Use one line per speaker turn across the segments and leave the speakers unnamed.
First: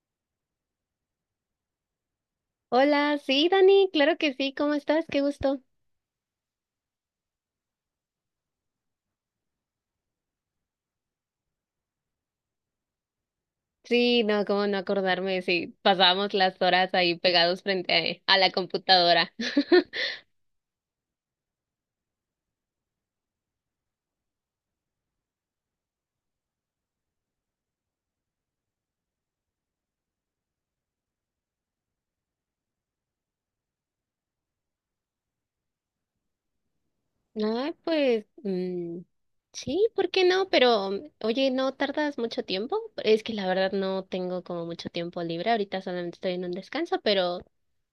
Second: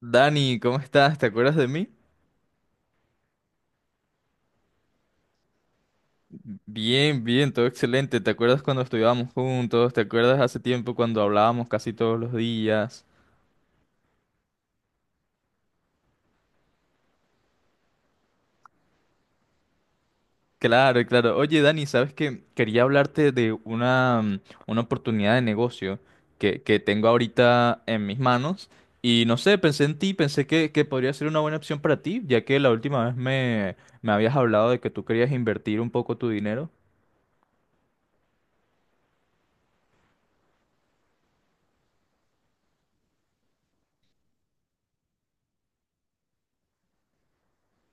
Dani, ¿cómo estás? ¿Te acuerdas de mí?
Hola, sí, Dani, claro que sí, ¿cómo estás? Qué gusto.
Bien, bien, todo excelente. ¿Te acuerdas cuando estudiábamos juntos? ¿Te acuerdas hace tiempo cuando hablábamos casi todos los días?
Sí, no, cómo no acordarme, sí, pasábamos las horas ahí pegados frente a la computadora.
Claro, claro. Oye, Dani, ¿sabes qué? Quería hablarte de una una oportunidad de negocio que tengo ahorita en mis manos. Y no sé, pensé en ti, pensé que podría ser una buena opción para ti, ya que la última vez me habías hablado de que tú querías invertir un poco tu dinero.
Ah, pues, sí, ¿por qué no? Pero, oye, ¿no tardas mucho tiempo? Es que la verdad no tengo como mucho tiempo libre, ahorita solamente estoy en un descanso, pero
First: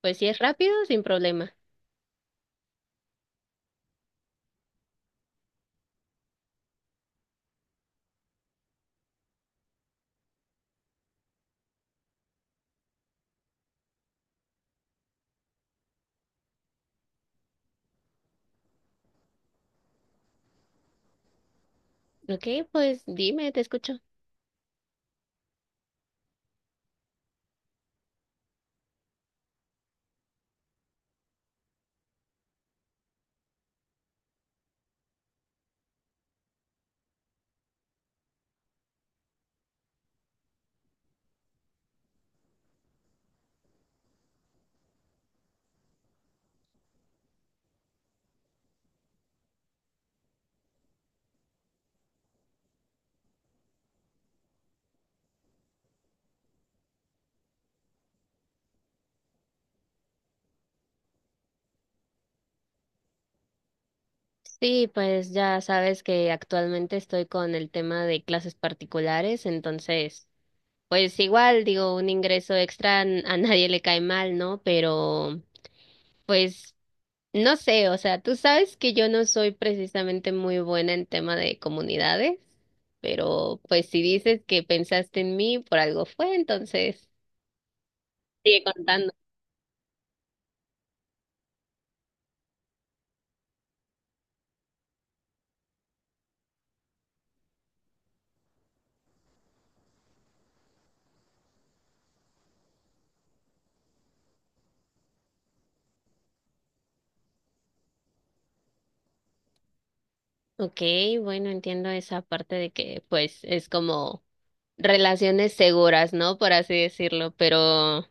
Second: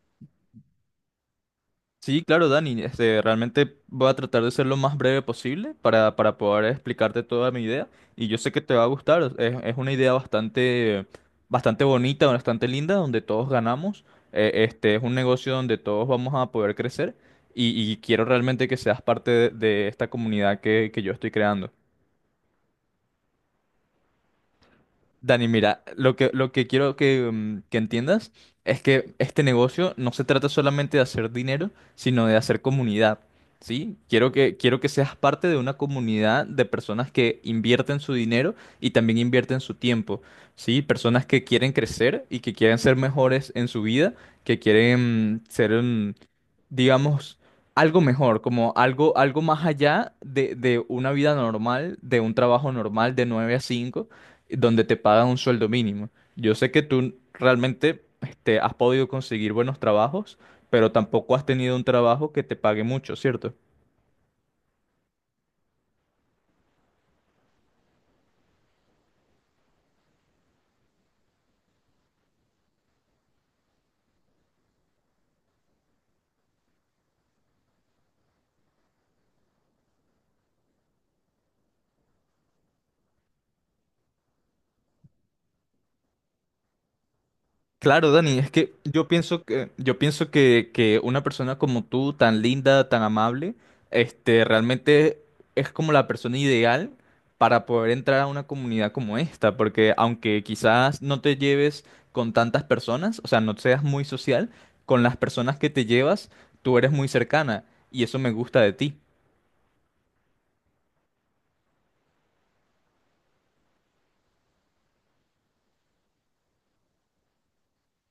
pues si es rápido, sin problema.
Sí, claro, Dani. Este, realmente voy a tratar de ser lo más breve posible para poder explicarte toda mi idea. Y yo sé que te va a gustar. Es una idea bastante, bastante bonita, bastante linda, donde todos ganamos. Este es un negocio donde todos vamos a poder crecer. Y quiero realmente que seas parte de esta comunidad que yo estoy creando.
Ok, pues dime, te escucho.
Dani, mira, lo que quiero que entiendas es que este negocio no se trata solamente de hacer dinero, sino de hacer comunidad, ¿sí? Quiero que seas parte de una comunidad de personas que invierten su dinero y también invierten su tiempo, ¿sí? Personas que quieren crecer y que quieren ser mejores en su vida, que quieren ser, digamos, algo mejor, como algo más allá de una vida normal, de un trabajo normal de 9 a 5 donde te pagan un sueldo mínimo. Yo sé que tú realmente este, has podido conseguir buenos trabajos, pero tampoco has tenido un trabajo que te pague mucho, ¿cierto?
Sí, pues ya sabes que actualmente estoy con el tema de clases particulares, entonces... Pues igual, digo, un ingreso extra a nadie le cae mal, ¿no? Pero, pues, no sé, o sea, tú sabes que yo no soy precisamente muy buena en tema de comunidades, pero pues si dices que pensaste en mí, por algo fue, entonces
Claro, Dani, es
sigue
que
contando.
yo pienso que una persona como tú, tan linda, tan amable, este, realmente es como la persona ideal para poder entrar a una comunidad como esta, porque aunque quizás no te lleves con tantas personas, o sea, no seas muy social, con las personas que te llevas, tú eres muy cercana y eso me gusta de ti.
Ok, bueno, entiendo esa parte de que, pues, es como relaciones seguras, ¿no? Por así decirlo, pero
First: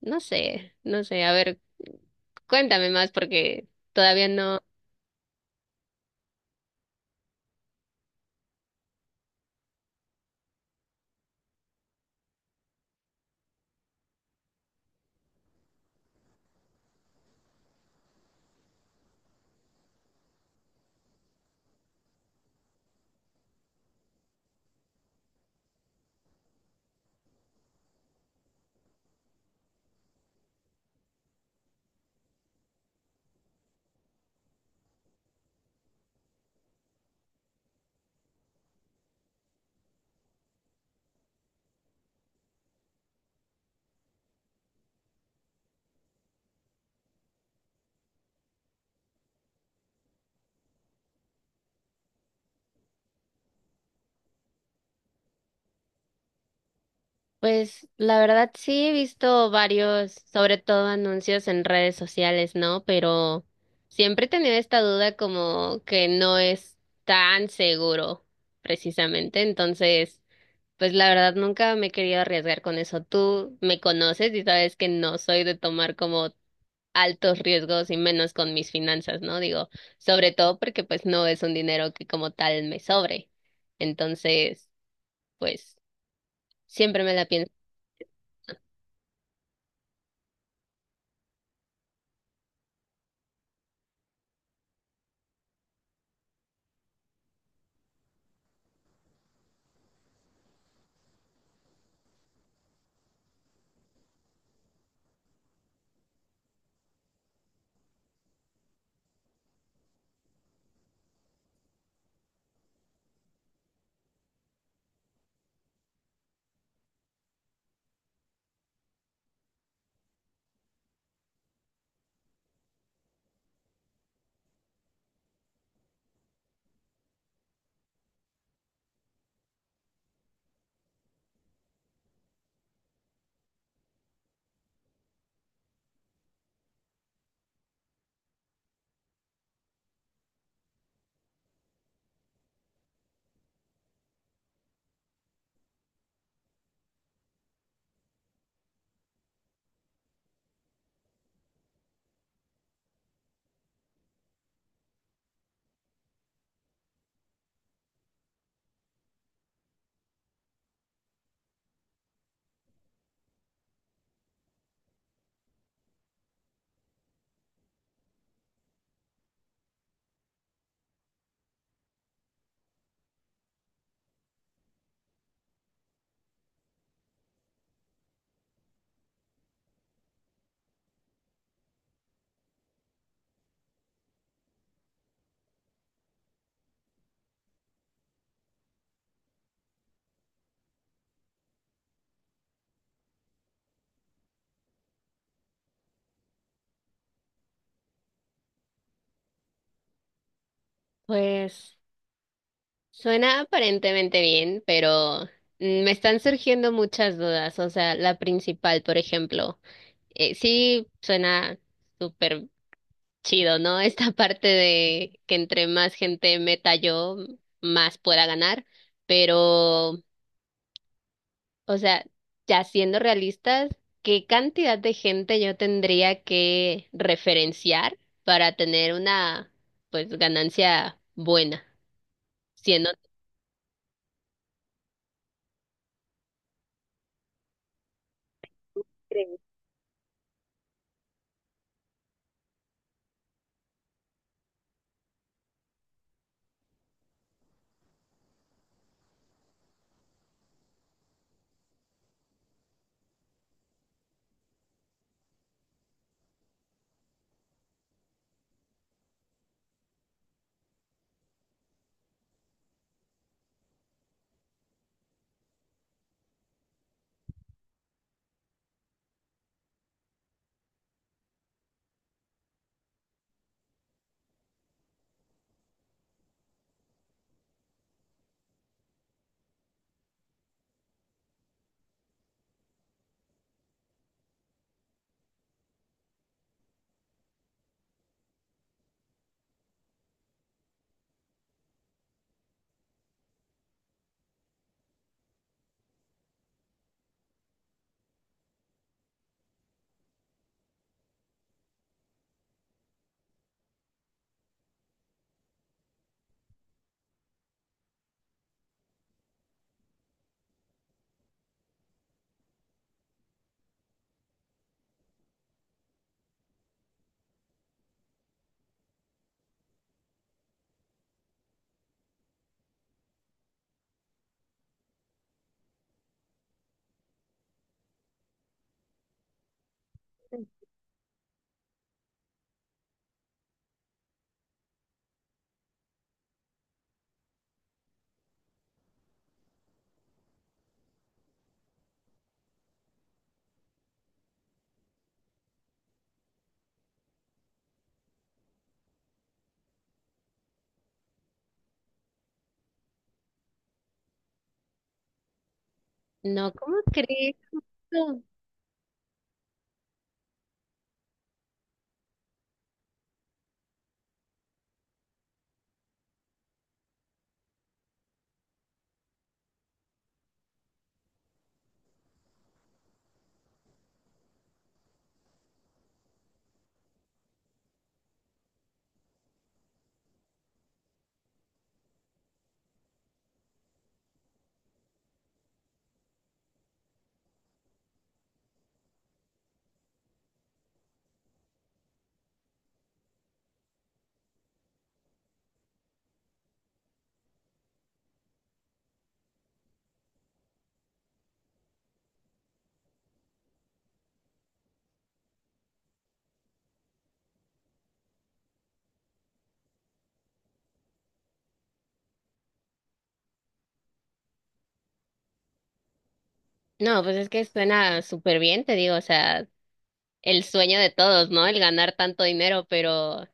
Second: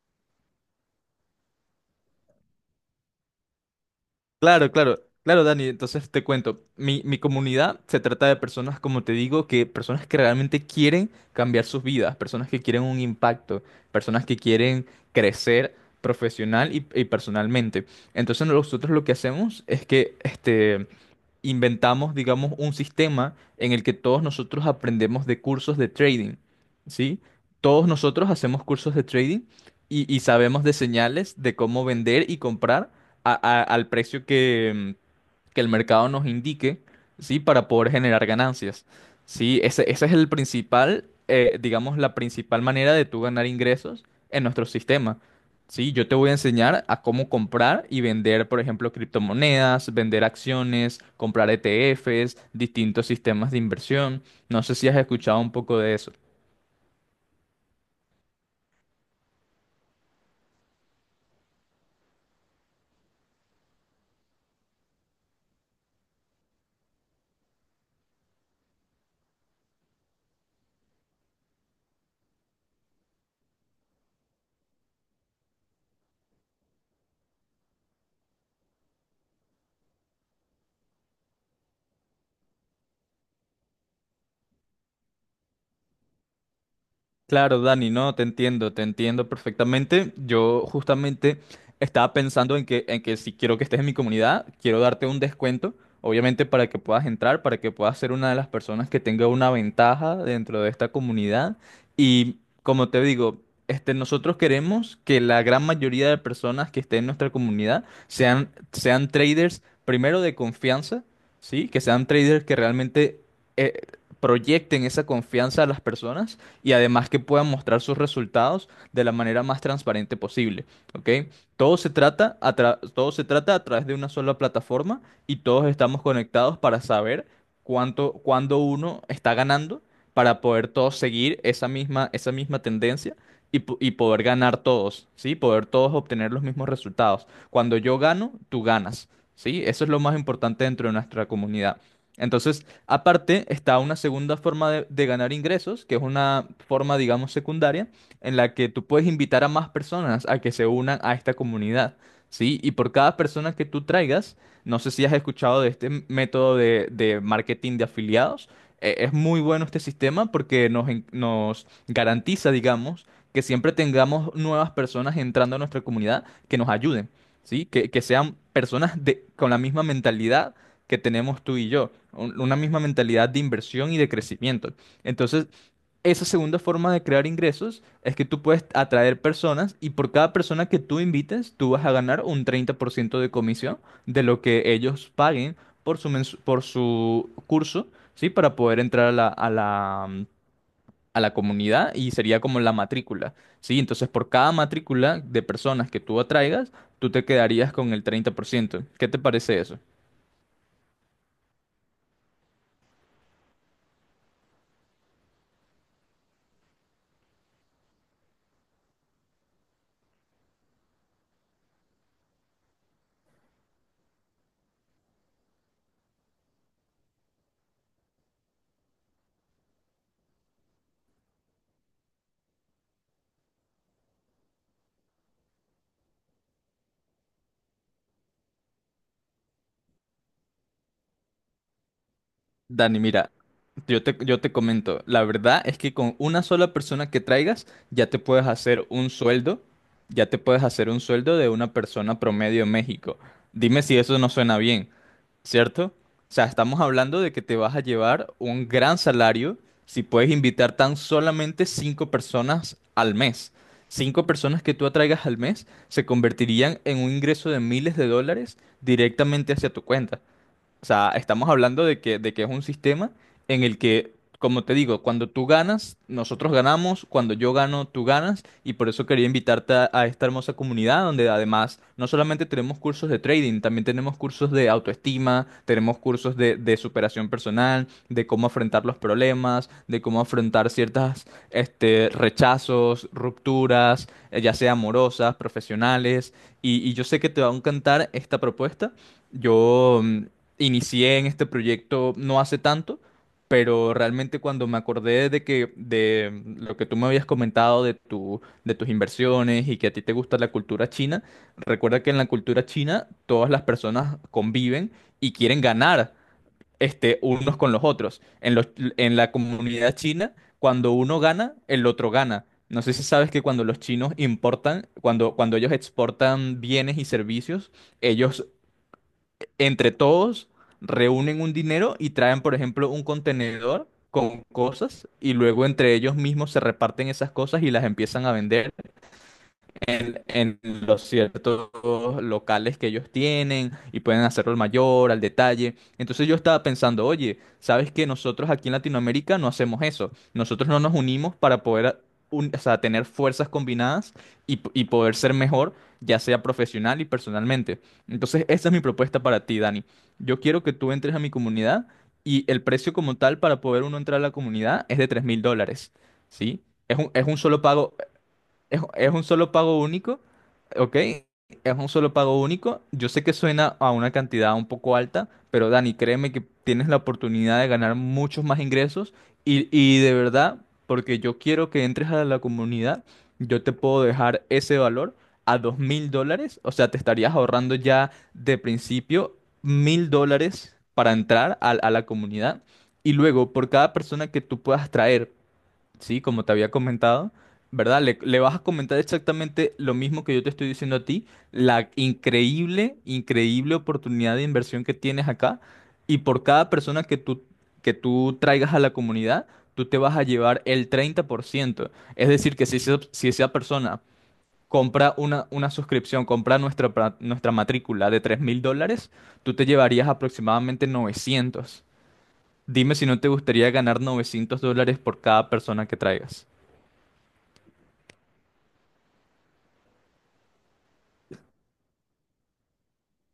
no sé, no sé, a ver, cuéntame más porque todavía no.
Claro, claro, claro, Dani. Entonces te cuento, mi comunidad se trata de personas, como te digo, que personas que realmente quieren cambiar sus vidas, personas que quieren un impacto, personas que quieren crecer profesional y personalmente. Entonces nosotros lo que hacemos es que, este, inventamos, digamos, un sistema en el que todos nosotros aprendemos de cursos de trading, ¿sí? Todos nosotros hacemos cursos de trading y sabemos de señales de cómo vender y comprar al precio que el mercado nos indique, ¿sí? Para poder generar ganancias, ¿sí? Ese es el principal, digamos, la principal manera de tú ganar ingresos en nuestro sistema, ¿sí? Yo te voy a enseñar a cómo comprar y vender, por ejemplo, criptomonedas, vender acciones, comprar ETFs, distintos sistemas de inversión. No sé si has escuchado un poco de eso.
Pues la verdad sí he visto varios, sobre todo anuncios en redes sociales, ¿no? Pero siempre he tenido esta duda como que no es tan seguro, precisamente. Entonces, pues la verdad nunca me he querido arriesgar con eso. Tú me conoces y sabes que no soy de tomar como altos riesgos y menos con mis finanzas, ¿no? Digo, sobre todo porque pues no es un dinero que como tal me sobre. Entonces, pues siempre me la pienso.
Claro, Dani, no, te entiendo perfectamente. Yo justamente estaba pensando en que si quiero que estés en mi comunidad, quiero darte un descuento, obviamente para que puedas entrar, para que puedas ser una de las personas que tenga una ventaja dentro de esta comunidad. Y como te digo, este, nosotros queremos que la gran mayoría de personas que estén en nuestra comunidad sean traders, primero de confianza, ¿sí? Que sean traders que realmente eh, proyecten esa confianza a las personas y además que puedan mostrar sus resultados de la manera más transparente posible, ¿ok? Todo se trata a través de una sola plataforma y todos estamos conectados para saber cuándo uno está ganando para poder todos seguir esa misma tendencia y poder ganar todos, ¿sí? Poder todos obtener los mismos resultados. Cuando yo gano, tú ganas, ¿sí? Eso es lo más importante dentro de nuestra comunidad. Entonces, aparte, está una segunda forma de ganar ingresos, que es una forma, digamos, secundaria, en la que tú puedes invitar a más personas a que se unan a esta comunidad, ¿sí? Y por cada persona que tú traigas, no sé si has escuchado de este método de marketing de afiliados, es muy bueno este sistema porque nos garantiza, digamos, que siempre tengamos nuevas personas entrando a nuestra comunidad que nos ayuden, ¿sí? Que sean personas de, con la misma mentalidad que tenemos tú y yo, una misma mentalidad de inversión y de crecimiento. Entonces, esa segunda forma de crear ingresos es que tú puedes atraer personas y por cada persona que tú invites, tú vas a ganar un 30% de comisión de lo que ellos paguen por por su curso, ¿sí? Para poder entrar a a la comunidad y sería como la matrícula, ¿sí? Entonces, por cada matrícula de personas que tú atraigas, tú te quedarías con el 30%. ¿Qué te parece eso?
Pues suena aparentemente bien, pero me están surgiendo muchas dudas. O sea, la principal, por ejemplo, sí suena súper chido, ¿no? Esta parte de que entre más gente meta yo, más pueda ganar. Pero, o sea, ya siendo realistas, ¿qué cantidad de gente yo tendría que referenciar para tener una, pues, ganancia buena? Siendo...
Dani, mira, yo te comento, la verdad es que con una sola persona que traigas ya te puedes hacer un sueldo, ya te puedes hacer un sueldo de una persona promedio en México. Dime si eso no suena bien, ¿cierto? O sea, estamos hablando de que te vas a llevar un gran salario si puedes invitar tan solamente 5 personas al mes. Cinco personas que tú atraigas al mes se convertirían en un ingreso de miles de dólares directamente hacia tu cuenta. O sea, estamos hablando de que es un sistema en el que, como te digo, cuando tú ganas, nosotros ganamos, cuando yo gano, tú ganas, y por eso quería invitarte a esta hermosa comunidad donde además no solamente tenemos cursos de trading, también tenemos cursos de autoestima, tenemos cursos de superación personal, de cómo afrontar los problemas, de cómo afrontar ciertas, este, rechazos, rupturas, ya sea amorosas, profesionales, y yo sé que te va a encantar esta propuesta. Yo inicié en este proyecto no hace tanto, pero realmente cuando me acordé de que de lo que tú me habías comentado de tu de tus inversiones y que a ti te gusta la cultura china, recuerda que en la cultura china todas las personas conviven y quieren ganar este unos con los otros. En la comunidad china, cuando uno gana, el otro gana. No sé si sabes que cuando los chinos importan, cuando ellos exportan bienes y servicios, ellos entre todos reúnen un dinero y traen, por ejemplo, un contenedor con cosas y luego entre ellos mismos se reparten esas cosas y las empiezan a vender en los ciertos locales que ellos tienen y pueden hacerlo al mayor, al detalle. Entonces yo estaba pensando, oye, ¿sabes que Nosotros aquí en Latinoamérica no hacemos eso. Nosotros no nos unimos para poder o sea, tener fuerzas combinadas y poder ser mejor, ya sea profesional y personalmente. Entonces esa es mi propuesta para ti, Dani. Yo quiero que tú entres a mi comunidad y el precio como tal para poder uno entrar a la comunidad es de $3000,
No,
¿sí?
¿cómo
Es
crees?
un solo pago, es un solo pago único, ¿ok? Es un solo pago único. Yo sé que suena a una cantidad un poco alta, pero Dani, créeme que tienes la oportunidad de ganar muchos más ingresos y de verdad, porque yo quiero que entres a la comunidad, yo te puedo dejar ese valor a $2000. O sea, te estarías ahorrando ya de principio $1000 para entrar a la comunidad. Y luego, por cada persona que tú puedas traer. Sí, como te había comentado, ¿verdad? Le vas a comentar exactamente lo mismo que yo te estoy diciendo a ti, la increíble, increíble oportunidad de inversión que tienes acá y por cada persona que tú traigas a la comunidad, tú te vas a llevar el 30%. Es decir, que si esa persona compra una suscripción, compra nuestra matrícula de $3000, tú te llevarías aproximadamente 900. Dime si no te gustaría ganar $900 por cada persona que traigas.
No, pues es que suena súper bien, te digo, o sea, el sueño de todos, ¿no? El ganar tanto dinero, pero,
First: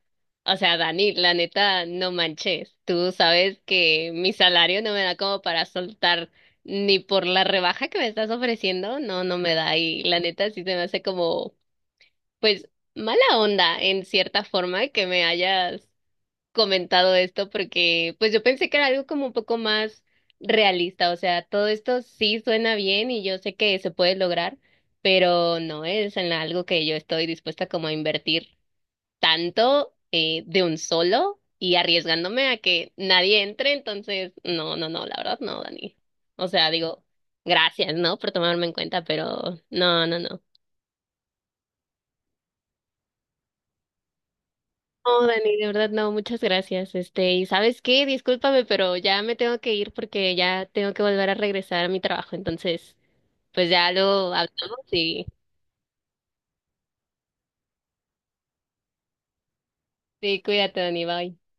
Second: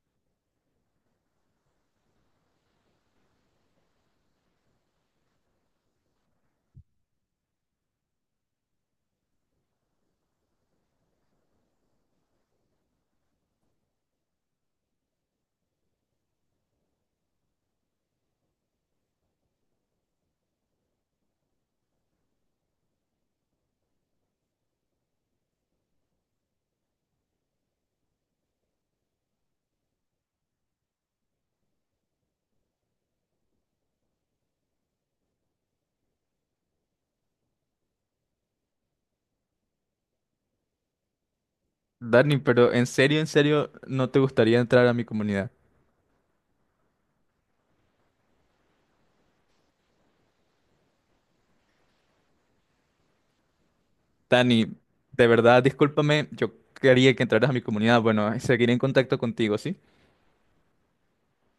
o sea, Dani, la neta, no manches. Tú sabes que mi salario no me da como para soltar ni por la rebaja que me estás ofreciendo, no, no me da. Y la neta sí se me hace como, pues, mala onda en cierta forma que me hayas comentado esto porque pues yo pensé que era algo como un poco más realista, o sea, todo esto sí suena bien y yo sé que se puede lograr, pero no es en algo que yo estoy dispuesta como a invertir tanto de un solo y arriesgándome a que nadie entre, entonces no, no, no, la verdad no, Dani. O sea, digo, gracias, ¿no? Por tomarme en cuenta, pero no, no, no.
Dani, pero en serio, ¿no te gustaría entrar a mi
No,
comunidad?
Dani, de verdad no, muchas gracias. Este, y ¿sabes qué? Discúlpame, pero ya me tengo que ir porque ya tengo que volver a regresar a mi trabajo. Entonces, pues ya lo
Dani,
hablamos
de
y
verdad, discúlpame, yo quería que entraras a mi comunidad. Bueno, seguiré en contacto contigo, ¿sí?
sí, cuídate, Dani, bye.